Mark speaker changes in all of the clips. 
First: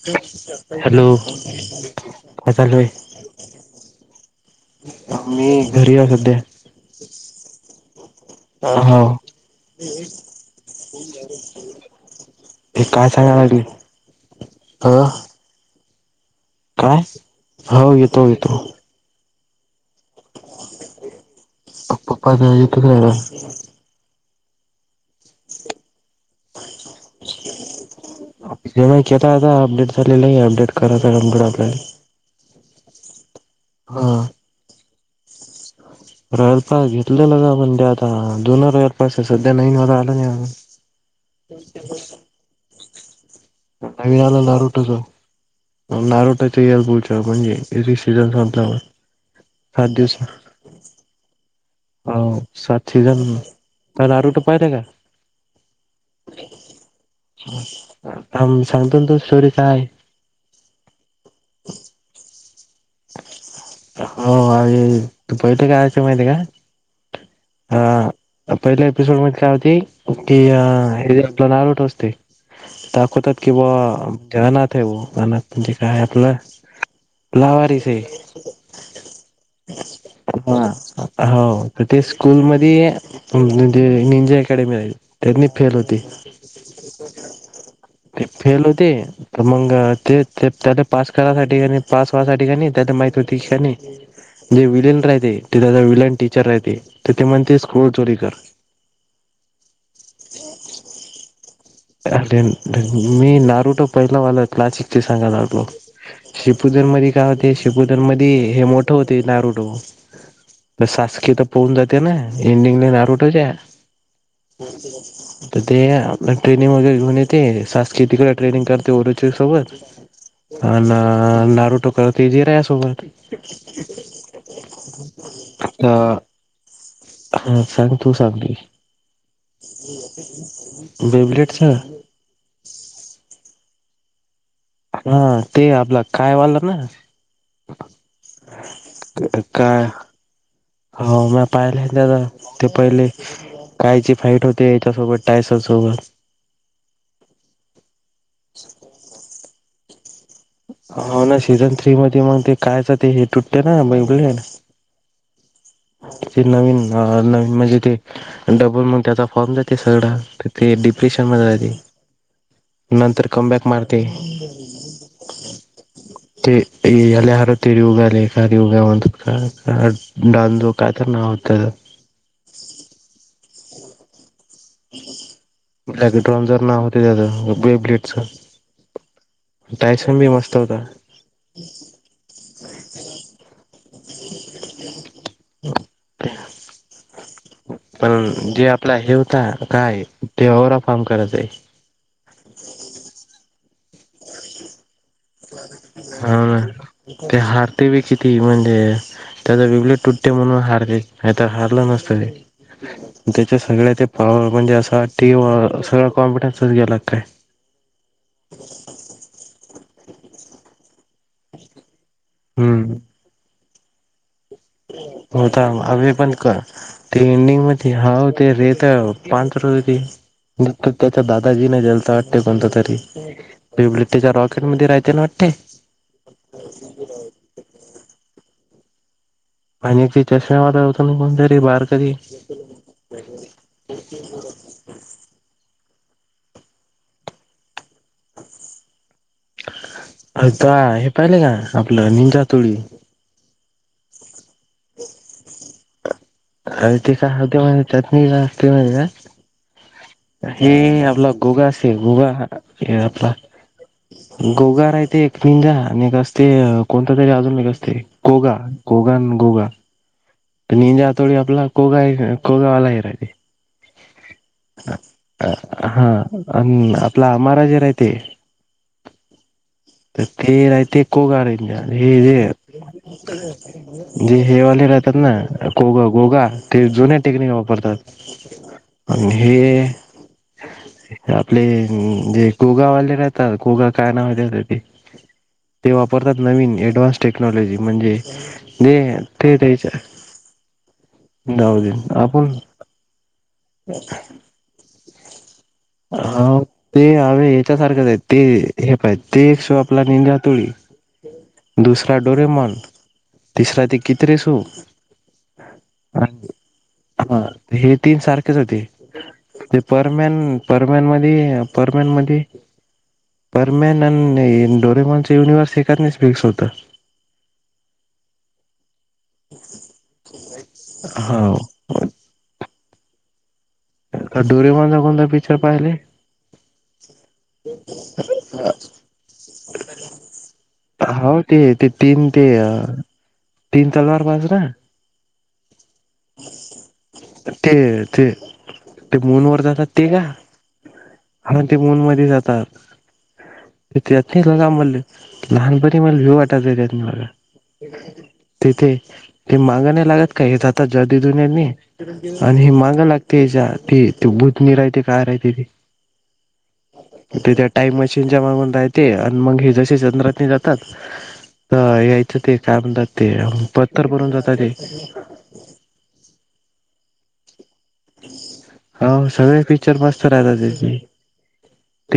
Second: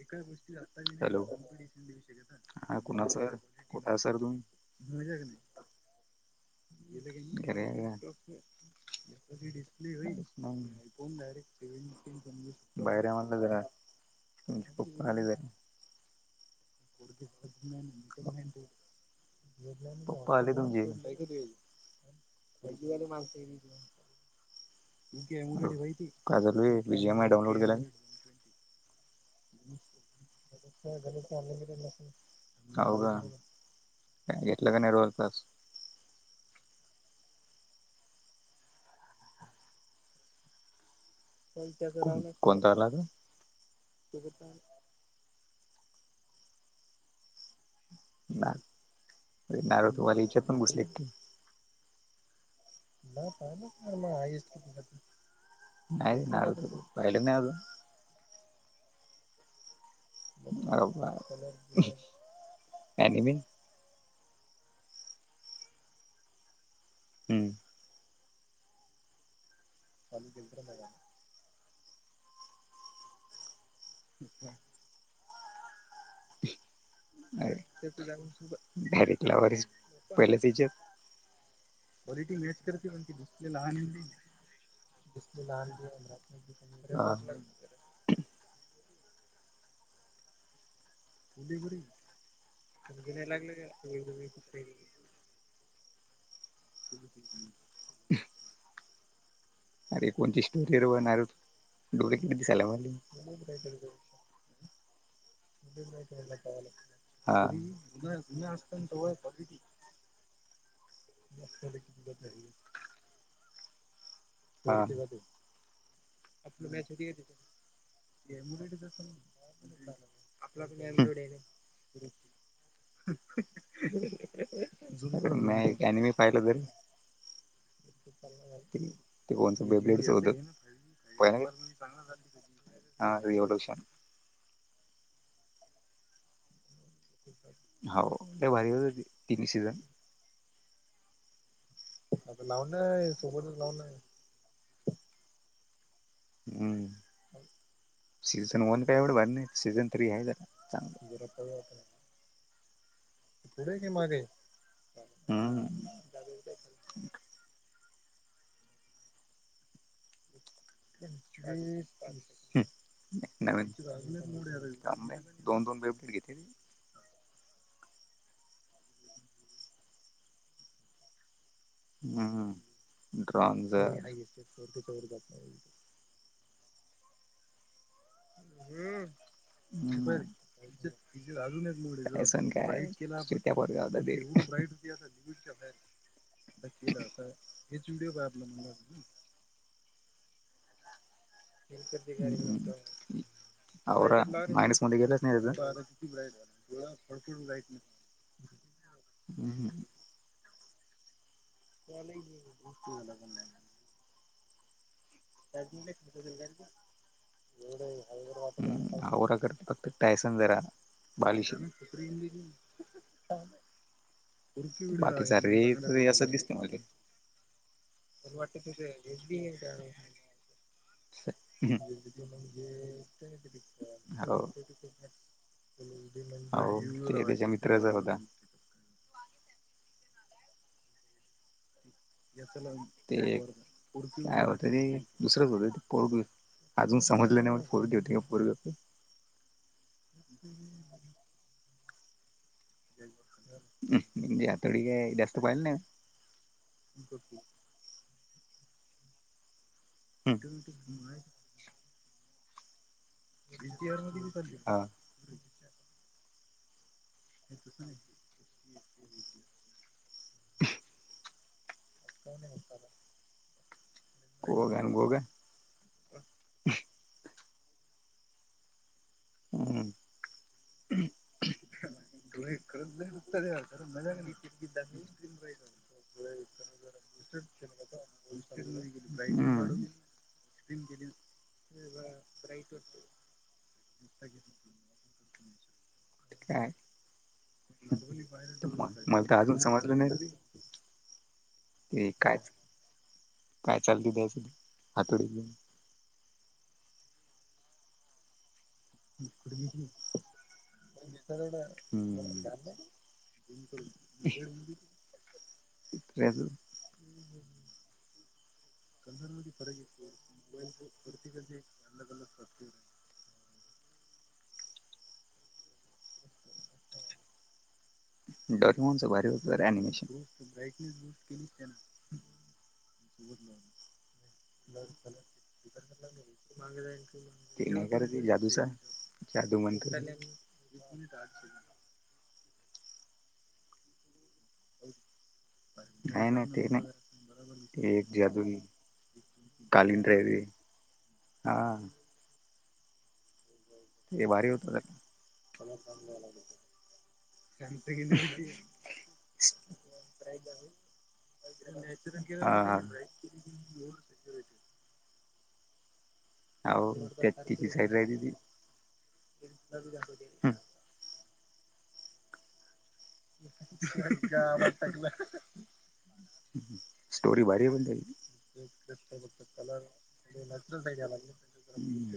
Speaker 1: एका गोष्टी
Speaker 2: हॅलो
Speaker 1: आता
Speaker 2: काय चालू
Speaker 1: हा
Speaker 2: आहे
Speaker 1: कुणा सर कुठ सर तुम
Speaker 2: मी घरी सध्या
Speaker 1: ख
Speaker 2: ह हा
Speaker 1: डिस्प्ले होई म ऐकून डायरेक्टमज
Speaker 2: हे काय
Speaker 1: बाहेर मधला
Speaker 2: सांगायला
Speaker 1: जरा
Speaker 2: लागली
Speaker 1: म्हची
Speaker 2: ह
Speaker 1: पपली जर [inaudible]
Speaker 2: काय हो येतो येतो
Speaker 1: ले तुम
Speaker 2: पप्पा येतो जेव्हा
Speaker 1: माग का चालूय विजयामय डाऊनलोड केला
Speaker 2: स केता आता अपडेट झालेला आहे अपडेट करायचामकडला
Speaker 1: हो
Speaker 2: हा
Speaker 1: का घेतलं का नडवाळ तास
Speaker 2: रयलप घेतलेला का आपण ते आता जुनं रयलपस सध्या ननव आला नाही [inaudible]
Speaker 1: कोणता लागला
Speaker 2: कावी आला ना रूटचो नारोटाच्या येल पुढच्या म्हणजेि सीजन
Speaker 1: तो
Speaker 2: संधला सात दिवस
Speaker 1: ण बसली एक
Speaker 2: सात सीझन
Speaker 1: ना प ना म
Speaker 2: नारुटो पाहिलं का
Speaker 1: ह नाही ना पाहिल नाही
Speaker 2: सांगतो तो स्टोरी काय
Speaker 1: ब बा काण मी
Speaker 2: हो अ तू पैठ कायच माहिती आहे का
Speaker 1: हम्म
Speaker 2: ह पहिल्या एपिसोड मध्ये काय होती की हे जे आपलं नाल उठ असते दाखवतात कि बा ज अनाथ आहे अनाथ म्हणजे काय आपलं लावारीस आहे
Speaker 1: अर डायरेक्ट लावर
Speaker 2: हा हो तेस स्कूलमध्येध्ये निंजे अकॅडमी रा त्यानी फेल होते
Speaker 1: ह
Speaker 2: ते फेल हो दे तर मग ते त्या पास करायसाठी नाही पास व्हासाठी का नाही त्याला माहिती होतीिकणी जे विलन राहते ते त्या विलन टीचर राहते तर ते म्हणते स्कूल चोरी कर
Speaker 1: अरे कोणची स्टोरीर बणार
Speaker 2: अर मी नारूट पहिला वालात नाचिकचे सांगाारू श्रिपूदर म काय
Speaker 1: हा
Speaker 2: होते शिपूदर
Speaker 1: हा
Speaker 2: मध्ये हे मोठं होते नारूडो सासकी तर पोन जाते ना एंडिंगने नारूटच्या त ते आपला
Speaker 1: ॅच
Speaker 2: ट्रेनिंग करते ओरोची सोबत.
Speaker 1: आपलाॅड
Speaker 2: अन नारुटो करते जिराया
Speaker 1: मम
Speaker 2: सोबत
Speaker 1: पा
Speaker 2: तर
Speaker 1: चला
Speaker 2: हा सांग तू सांगली
Speaker 1: का बेब ह
Speaker 2: बेबलेटच
Speaker 1: एवढ विष
Speaker 2: हा ते आपलं काय वाल्लं ना
Speaker 1: हो ते भारी हो हो तिन सीझन
Speaker 2: काय हो म पाहिले त्या ते पहिले कायचे फाईट होते याच्यासोबत टायसर सोबत
Speaker 1: हम्म, सीझन वन काय एवढं भारी नाहीत सीझन थ्री यायल्यात.
Speaker 2: हो ना सीझन थ्री मध्ये मग ते कायच ते हे तुटते ना मेंदू तेन.
Speaker 1: हम्.
Speaker 2: ते नवीन नवीन म्हणजे ते डबल म्हण त्याचा फॉर्म जाते सगळं.
Speaker 1: पंचवीस पंच हम्म.
Speaker 2: नंतर कमबॅक
Speaker 1: नवीन
Speaker 2: मारते
Speaker 1: [inaudible] दोन-दोन वेप घेतेति.
Speaker 2: ए अल्या अरे तो ह्यो [unintelligible] काय तर नाव होतं?
Speaker 1: हम्म [inaudible] ड्रॉनझ [unintelligible]
Speaker 2: काय तर ड्रॉनझ नाव होत त्याच [unintelligible]
Speaker 1: हम्म बर.
Speaker 2: बी मस्त
Speaker 1: [inaudible]
Speaker 2: होता
Speaker 1: [inaudible] अजून काय [unintelligible] खोलीच्या बाहेर आता हेच व्हीडिओ [unintelligible]
Speaker 2: आता काय तेवरा काम करायचं आहे.
Speaker 1: अवघड आहे मायनस मध्ये गेलसं.
Speaker 2: हा ते हारते बी किती म्हणजे त्याचा वेगळे
Speaker 1: हम्म
Speaker 2: तुट ते म्हणून हारले नाही तर हारलं नसतं ते. त्याच्या सगळ्या ते पॉवर म्हणजे असं वाट ती [unintelligible] सगळं कॉम्पिटेच गेला काय?
Speaker 1: हावरा करता फक्त टायसन जरा बालिशच हाय.
Speaker 2: हम्म
Speaker 1: हम्. [inaudible]
Speaker 2: होता आ्म्ही पण कर
Speaker 1: मला
Speaker 2: ते एंडिंग मध्ये हाव ते रेत ते अंतर वीधी त्याच्या दादाजी नाही जलता वाटते कोणत तरी ते बुलेट्टीच्या रॉकेटमध्ये राहायते ना वाटते.
Speaker 1: हो ते त्याच्या मित्राचा होता.
Speaker 2: पाण्याची चष्मेवा होतं ना कोणतरी वारकरी
Speaker 1: ते कायतरी दुसरंच होत पोरग. अजून समजले नाही वाटतं पोरग ते पोरग कोण?
Speaker 2: अता हे पाहिले का? आपलं निंजा हातोडी.
Speaker 1: मी निन्जा हातोडी काय जास्त पाहिल नाही.
Speaker 2: काय ते [unintelligible] हेच्यातनी हे असते माहित हाय? हे आपला गोगा असते गोगा हे आपला. गोगा राह ते एक निजा आणि एक ते कोणत तरी अजून एक असते कोगा. कोगा आणि गोगा. निंजा हातोडी आपला कोगा हाय का? कोगा आलाय [unintelligible]
Speaker 1: गोगन गोगन
Speaker 2: अ हा आणि आपला माराजिरा हाय ते.
Speaker 1: हमं.
Speaker 2: तर ते राहते कोगा निन्जा. हे जे [inaudible] म्हणजे हेवाले
Speaker 1: ब्राईट
Speaker 2: रहतेत कोगा गोगा ते जुन टेक्निक वापरतात. [inaudible] आणि हे आपले जे गोगावाले काय तर गोगा काय नाव हाय त्याचं ते. ते वापरतात
Speaker 1: काय
Speaker 2: नवीन ऍडव्हान्स टेक्नॉलॉजी म्हणजे जे
Speaker 1: मला तर
Speaker 2: ते
Speaker 1: अजून
Speaker 2: त्याच
Speaker 1: समजलं [inaudible] ते काय?
Speaker 2: आपण
Speaker 1: [inaudible] काय चाललय त्याच ते. हातोडी घेऊन
Speaker 2: हा ते हवे याच्यासारखंच आहेत ते हे पाहिजे ते एक सो आपला निंजा हातोडी, दुसरा डोरेमॉन. तिसरा ते कितरे सो
Speaker 1: हे [inaudible] [unintelligible]
Speaker 2: हा हे तीन सारखेच होती ते परमॅन परमॅन मध्ये परमॅन मध्ये
Speaker 1: [unintelligible]
Speaker 2: परमॅन आणि डोरेमॉनचा युनिव्हर्स एकाच फिक्स होत.
Speaker 1: हो. डोरेमॉनचं भारी होत रे ॲनिमेशन [inaudible]
Speaker 2: हो
Speaker 1: [unintelligible]
Speaker 2: डोरेमोन चा कोणता पिक्चर पाहि
Speaker 1: माग ते नाही कर ते जादूचा जादू म्हणत
Speaker 2: हो ते
Speaker 1: [unintelligible]
Speaker 2: ते तीन तेे तीन तलवार बाजुला
Speaker 1: काही नाही ते नाही.
Speaker 2: ते ते ते मून वर जातात ते का
Speaker 1: [unintelligible]
Speaker 2: हा ते मूनमध्ये जातात. त
Speaker 1: ते
Speaker 2: नाही
Speaker 1: भारी होत
Speaker 2: बाम
Speaker 1: जरा.
Speaker 2: लहानपणी मला व्यू वाटायचत नाही बघा. तिथे ते माग नाही लागत का हे जात जर्दी दुननी मी
Speaker 1: हा
Speaker 2: आणि हे
Speaker 1: हा.
Speaker 2: मागं लागते याच्या ती ते बुधनी राहते काय राहते ते
Speaker 1: हाव त्यात
Speaker 2: ते त्या
Speaker 1: तिची साईड
Speaker 2: टाईम
Speaker 1: राहते ती.
Speaker 2: मशीनच्या मागून राहते आणि मग हे जसे चंद्रात नाही जात यायचं ते काय म्हणतात ते पत्तर बनून जातात ते
Speaker 1: स्टोरी भारी पण ते
Speaker 2: हो सगळे पिक्चर मस्त राहतात त्याची
Speaker 1: [unintelligible]
Speaker 2: [unintelligible]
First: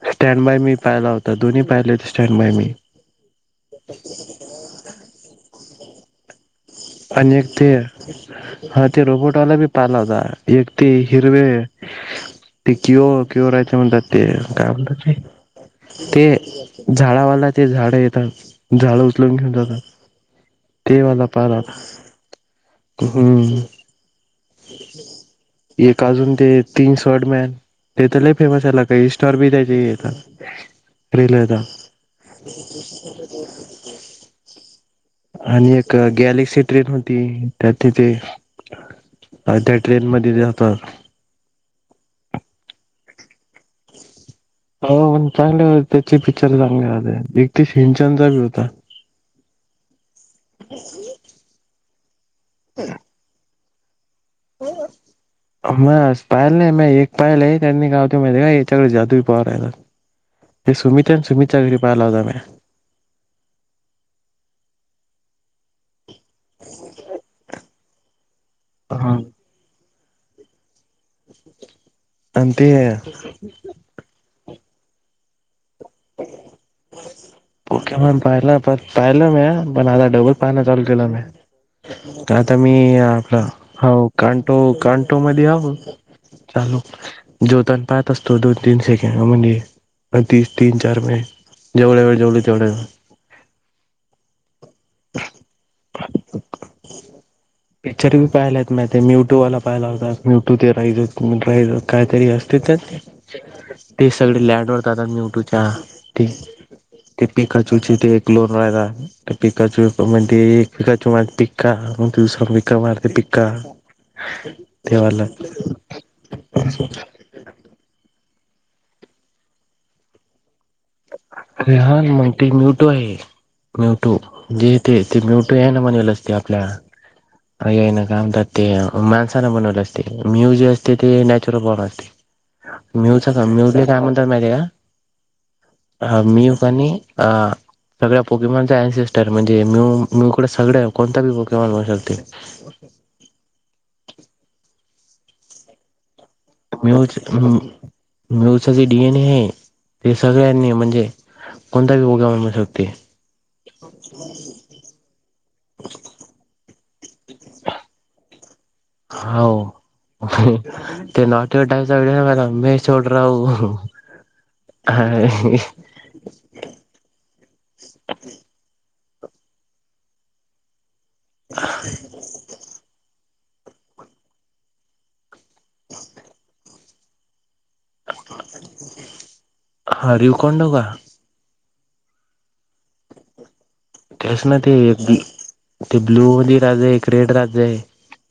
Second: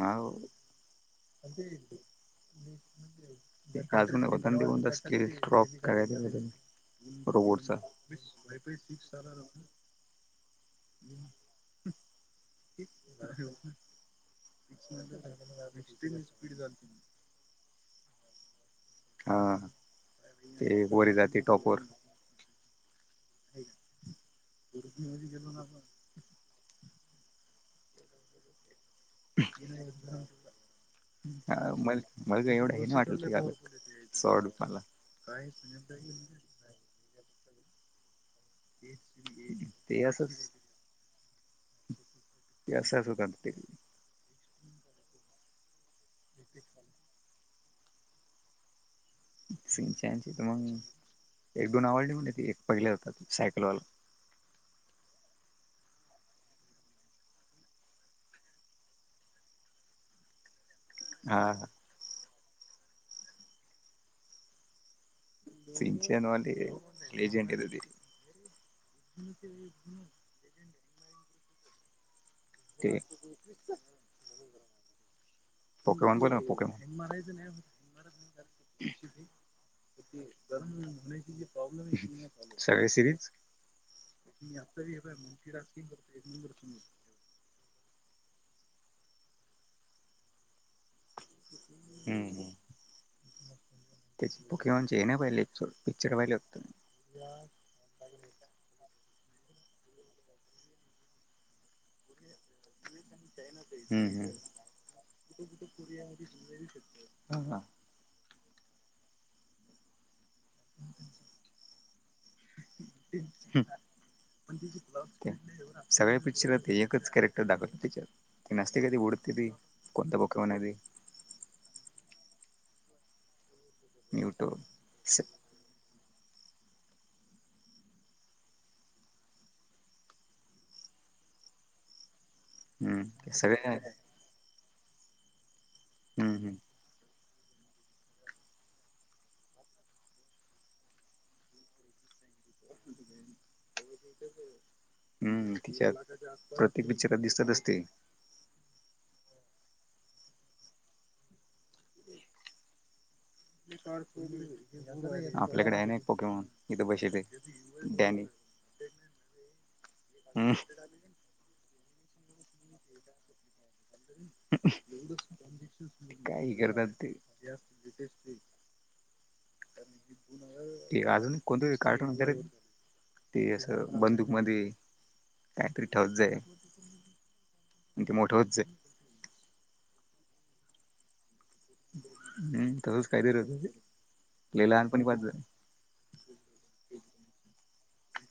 Speaker 1: हाव.
Speaker 2: स्टँड बाय मी पायला होता दोन्ही पाहिले होते स्टँड बाय मी.
Speaker 1: होत असतील क्रॉप काय.
Speaker 2: आणि एक ते हा ते रोबोटवाला बी पाहिला होता एक ते हिरवे
Speaker 1: [unintelligible] [unintelligible]
Speaker 2: ते क्यओ क्यओ राहायचे म्हणतात ते. ते झाडावाला ते झाड येता. झाड उचलून घेऊन
Speaker 1: हा
Speaker 2: जातात ते
Speaker 1: वरी
Speaker 2: वाला
Speaker 1: जाते
Speaker 2: पायला होता.
Speaker 1: टॉपवर.
Speaker 2: हम्म.
Speaker 1: [unintelligible]
Speaker 2: काजून ते तीन स्र्ड मॅन ते तर ल फेमस आहेला का इ रील
Speaker 1: हा
Speaker 2: येतात
Speaker 1: मल मलगा एवढं आहे ना वाटल. सो रुपयाला.
Speaker 2: आणि एक गॅलेक्सी ट्रेन होती त्या तिथे त्या
Speaker 1: ते
Speaker 2: ट्रेन मध्ये
Speaker 1: असंच.
Speaker 2: जातात
Speaker 1: [unintelligible]
Speaker 2: हो चांगले हो त्याचे पिक्चर चांगले राहते एकतीश हिंचंदचा बी होता.
Speaker 1: सिंचन तर मग एक दोन आवडली म्हण त एक पहिल्या होतात तू सायकलवाला
Speaker 2: हो. म पायल नाही म एक पायल आहे त्यांनी गावते माहि का याच्याकडे जादू पव राहिला. ते सुमित आणि
Speaker 1: हा
Speaker 2: सुमित च्या
Speaker 1: हा
Speaker 2: घरी पाहाला होता मी. मी
Speaker 1: [unintelligible] ते. पोकेमॉन कोण आहे पोकोमॅन.
Speaker 2: पोकेमॉन पाहिला पण पाहिलं मी पण आता डबल पाहणं चालू केलं मी आता मी आपला हो कांटो कांटो मध्ये
Speaker 1: [unintelligible] [unintelligible]
Speaker 2: ज्योताण पाहत असतो दोन तीन सेकंड म्हणे पण तीस तीन चार मे जेवढ्या वेळ जेवल जेवढ वेळ.
Speaker 1: त्याची पॉकिमॉन म्हणज ये ना पाहिले पिक्चर पाहिले वाटत.
Speaker 2: पिक्चर बी पाहियला आहेत माहि ते म्यूट्यूवाला पाहिला होतात म्यूटू ते राईज रा काहीतरी असते तर ते सगळे लँडवर जातात म्यूटूच्या ते. ते
Speaker 1: हा
Speaker 2: पिकाचूरचे ते एक लोन राहता ते पिकाचूर म्हणे पिकाचू पिका दिवस विक्रारते पिका
Speaker 1: सगळे पिक्चरते एकच कॅरेक्टर दाबि ती नसते क ती ओडतेी कोत बखम म्हणाते.
Speaker 2: अरेहान मग ते म्यूटो आहे म्युटो
Speaker 1: न्यूटो
Speaker 2: जेेत ते
Speaker 1: हम्म
Speaker 2: म्यूट. ट्रॅन म्हनल असते आपल्या ये ना कामतात ते माणसाना बनवल असते म्यूज असते ते नॅचुरल बॉर्ण असते. मिचू
Speaker 1: ते
Speaker 2: का मी
Speaker 1: सगळ्या
Speaker 2: काय म्हणत माहिती का हा
Speaker 1: हम्म हम्म
Speaker 2: मिक आणि हं सगळ्या पोकेमानचा अनसिस्टर म्हणजे म मीकड सगळ कोणता बी पोकिमान म्हणू शकते
Speaker 1: हम्म तिच्या त
Speaker 2: म्युझिक ह म्यूच जे डीएन ए आहे ते सगळ्यांनी म्हणजे कोणता बी बोगा ठेवत ते.
Speaker 1: आपल्याकडे ने एक पोके म्हणून इथे बसले डॅनी.
Speaker 2: हाव हे
Speaker 1: हम्म.
Speaker 2: ते नाटक बर मै छोड राहा हु.
Speaker 1: [unintelligible] काई करतात ते जास्तीत. अजून कोणत कार्टून वगैरे. ते असं बंदुकमध्येध्ये काहीतरी ठेवत जाय. मग ते मोठं होत जा.
Speaker 2: ह रेव कोणड का?
Speaker 1: नाही तसंच काहीतरी होत
Speaker 2: तेच ना ते
Speaker 1: लहानपणी पाहाच जाय.
Speaker 2: ते ब्लू आणि राज आहे एक रेड राज आहे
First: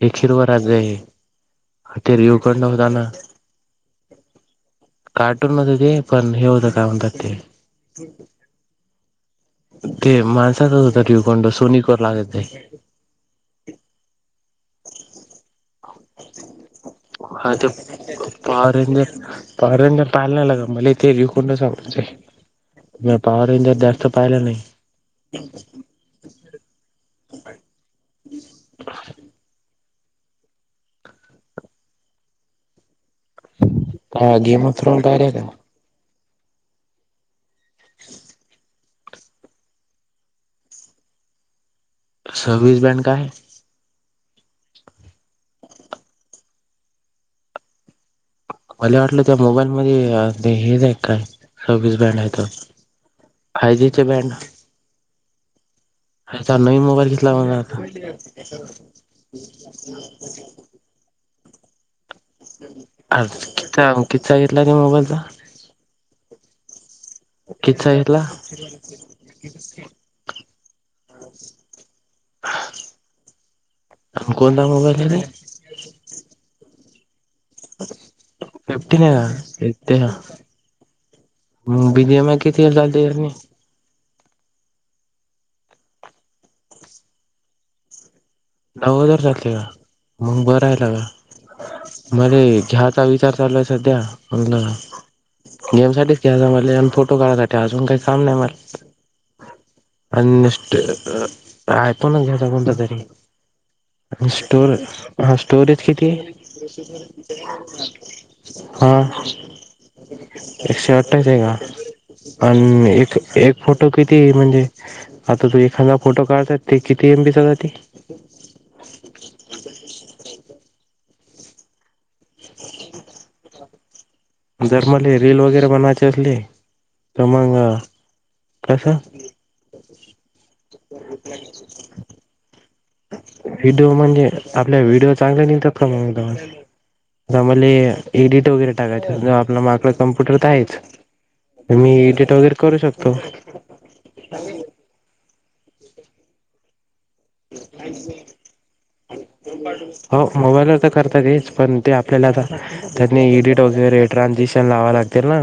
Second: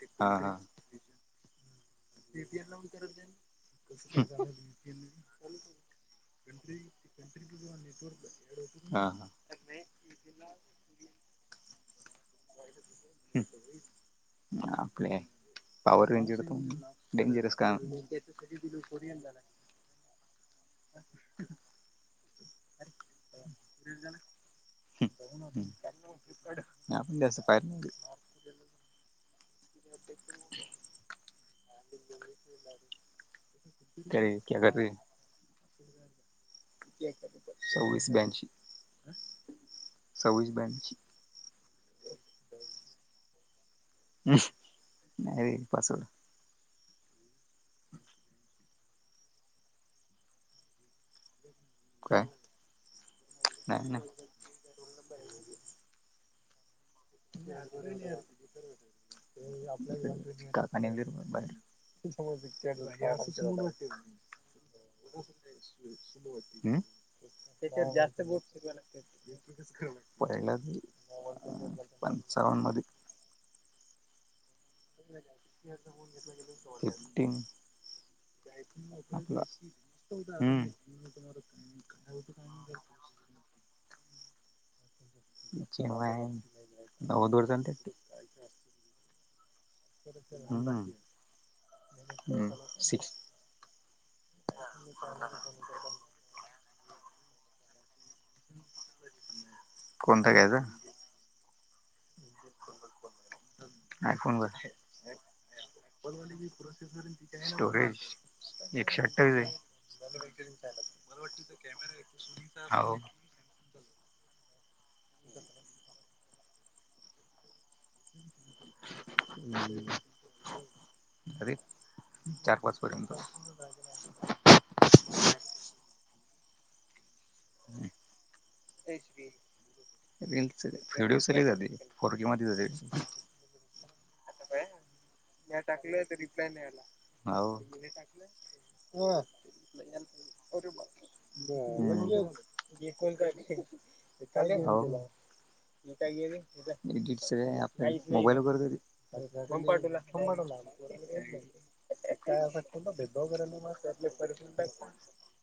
Speaker 2: एक हिरवा
Speaker 1: हा
Speaker 2: राज आहे. ते रिूकड नव होता ना.
Speaker 1: ह
Speaker 2: कार्टून होत ते पण हे होतं काय म्हणतात ते
Speaker 1: [unintelligible] हा हा
Speaker 2: ते माणसाातच होत ठिवकोंड सोनिकवर लागत नाही.
Speaker 1: ह आपपल्यार पावर रेंजर पन
Speaker 2: हा ते पोरांना पोरांना पाहील नाहीला का मला ते र कुंड सापूनच मिया पाववरीनले जास्त पाहिला नाही.
Speaker 1: आपल्या च पायात [inaudible] कारीन [unintelligible]
Speaker 2: काय राहील?
Speaker 1: सववीस ब्याशी सववीस ब्याशी.
Speaker 2: सर्विस बॅन काय?
Speaker 1: नाही रे पासवर्ड. ह [inaudible]
Speaker 2: मला वाटलं त्या मोबाईल मध्ये ते हेच आहे काय. सववीस बँड
Speaker 1: काय
Speaker 2: आहे तो आय जीचे बँड
Speaker 1: बहि
Speaker 2: आता नवीन मोबाईल केतला म्हणार आता
Speaker 1: आणिनिर्
Speaker 2: किचा किचा किस्सा घेतला त्या मोबाईलचा
Speaker 1: सुरू होच्यात
Speaker 2: किचा घेतला
Speaker 1: जास्त बोटवा लाग पहिला पंचाव मध्ये
Speaker 2: कोण नामबाल आहे.
Speaker 1: टिंग
Speaker 2: फिफ्टीन आहे का ते
Speaker 1: टिंग.
Speaker 2: मग बीजीएमआय किती चालते यांनी
Speaker 1: [inaudible] वा न दोडतंत काय का?
Speaker 2: नऊ हजार जातले का मग बरं आहेला ग मले
Speaker 1: हम्म.
Speaker 2: घ्यायाचा
Speaker 1: सिक्स
Speaker 2: विचार चालूय सध्या. म्हणल गेम साठी- याला महटल याल फोटो काढयसाठी अजून काही च नाही. चांगलं मल
Speaker 1: कोणता घ्यायचा
Speaker 2: अनष्ट आय पोण घ्याता कोणत तरी. आणि
Speaker 1: आयफोन ज
Speaker 2: स्टोर हा स्टोरेज किती
Speaker 1: प्रोसेसर ति आहे स्टोरेज.
Speaker 2: हा
Speaker 1: लक्षात ठेव हे. [unintelligible] मला
Speaker 2: एकशे अठ्ठावीस आहे
Speaker 1: वाटत
Speaker 2: का
Speaker 1: कॅमेरा सुचा [unintelligible]
Speaker 2: आणि
Speaker 1: हाव
Speaker 2: एक एक फोटो किती म्हणजे? आता तू एखादा फोटो काढतात ते किती एम बी चा जाते?
Speaker 1: हम्. अरे. चार पाच पर्यंत.
Speaker 2: जर का मले रील वगैरे बनवायची असली तर मग? कसं
Speaker 1: तेच ते रिलंच [unintelligible] फोर के मध्ये जाते.
Speaker 2: [unintelligible] म्हणजे आपल्या व्हिडिओ चांगले
Speaker 1: म्या
Speaker 2: निघतात का
Speaker 1: टाकलाय
Speaker 2: मग
Speaker 1: तर
Speaker 2: एकदम
Speaker 1: रिप्लाय नाही आला.
Speaker 2: आता
Speaker 1: हाव.
Speaker 2: मले
Speaker 1: मी टाकलय-
Speaker 2: एडिट वगैरे
Speaker 1: [inaudible] [inaudible]
Speaker 2: टाकायचं आपला माकडं कम्प्युटर तर आहेच मी एडिट वगैरे करू शकतो
Speaker 1: आपल्या मोबाईल [unintelligible]
Speaker 2: हो मोबाईलवर तर करता तेच. पण ते आपल्याला आता त्यातन एडिट वगैरे- [unintelligible] लावाय लागतील ना?